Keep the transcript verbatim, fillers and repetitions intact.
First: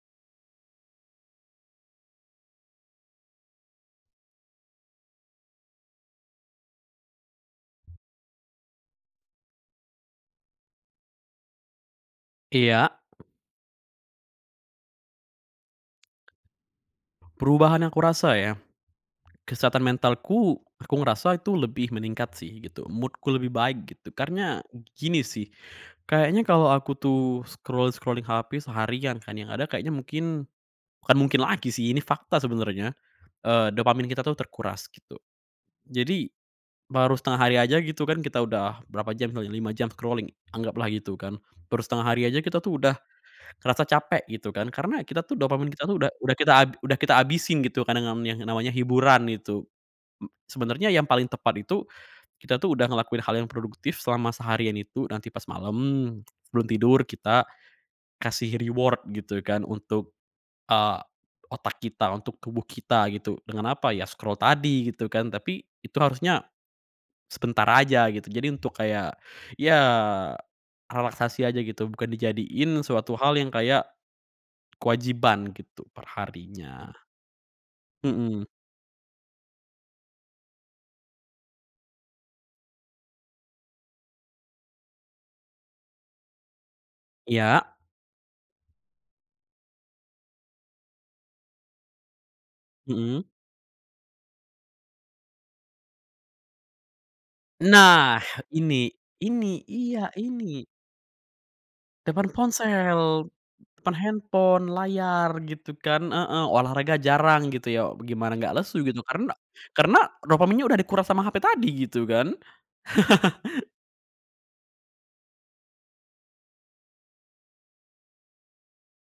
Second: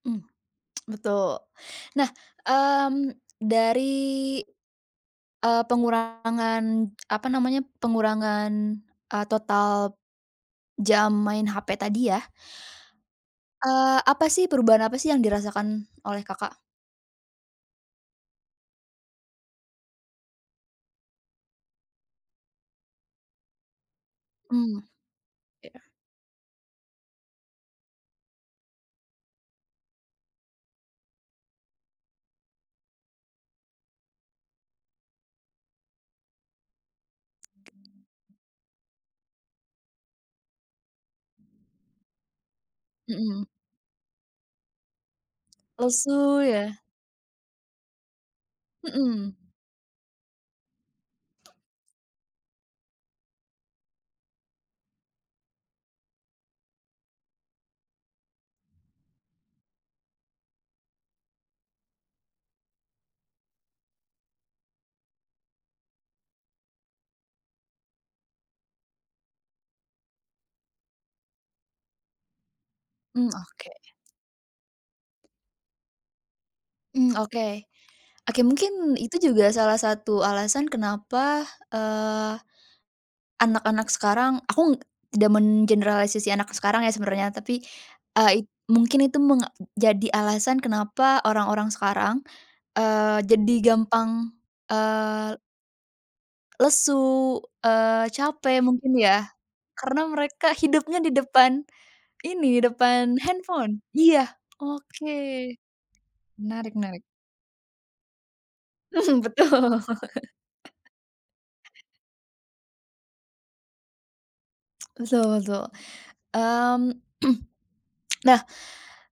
Mmm. Betul, nah, mmm, dari, eee, pengurangan apa namanya, pengurangan e total jam main HP tadi ya Iya. eee, apa sih, perubahan apa sih yang dirasakan oleh Kakak? Perubahan aku rasa ya, kesehatan mentalku, aku ngerasa itu lebih meningkat sih gitu, mood-ku lebih baik gitu, karena Hmm. gini sih, Iya. kayaknya kalau aku tuh scroll-scrolling HP seharian kan, yang ada kayaknya mungkin bukan mungkin lagi sih, ini fakta sebenarnya, eee, dopamin kita tuh terkuras gitu. Jadi, baru setengah hari aja gitu kan kita udah berapa jam kali ya, lima jam scrolling anggaplah gitu kan. Baru setengah hari aja kita tuh udah Mhm. ngerasa capek gitu kan, karena kita tuh dopamin kita udah Lesu ya? kita udah kita habisin gitu kadang-kadang yang namanya hiburan Mhm. itu. Mmm, sebenarnya yang paling tepat itu, kita tuh udah ngelakuin hal yang produktif selama seharian itu, nanti pas malem sebelum tidur kita kasih reward gitu kan untuk, eee, otak kita, untuk tubuh kita gitu. Dengan apa? Ya scroll tadi gitu kan, tapi itu harusnya sebentar aja gitu. Jadi untuk kayak, ya relaksasi aja gitu bukan dijadiin suatu Mmm, hal yang kayak oke. kewajiban gitu per harinya. Mmm, oke. Oke, Mhm. mungkin itu juga salah satu alasan kenapa, eee, anak-anak sekarang aku tidak mengeneralisasi anak sekarang ya sebenarnya, tapi, Iya. eee, mungkin itu menjadi alasan kenapa orang-orang sekarang, Mhm. eee, jadi gampang, eee lesu, eee, Nah capek ini mungkin ya, ini, karena iya, mereka ini! hidupnya di depan Depan ini, depan ponsel, handphone, depan iya, handphone, oke. layar, gitu kan heeh, Menarik olahraga menarik. jarang gitu ya, gimana gak lesu gitu, Mhm, karena betul. karena dopaminnya udah dikuras sama HP tadi gitu kan. Betul betul. Mmm. Nah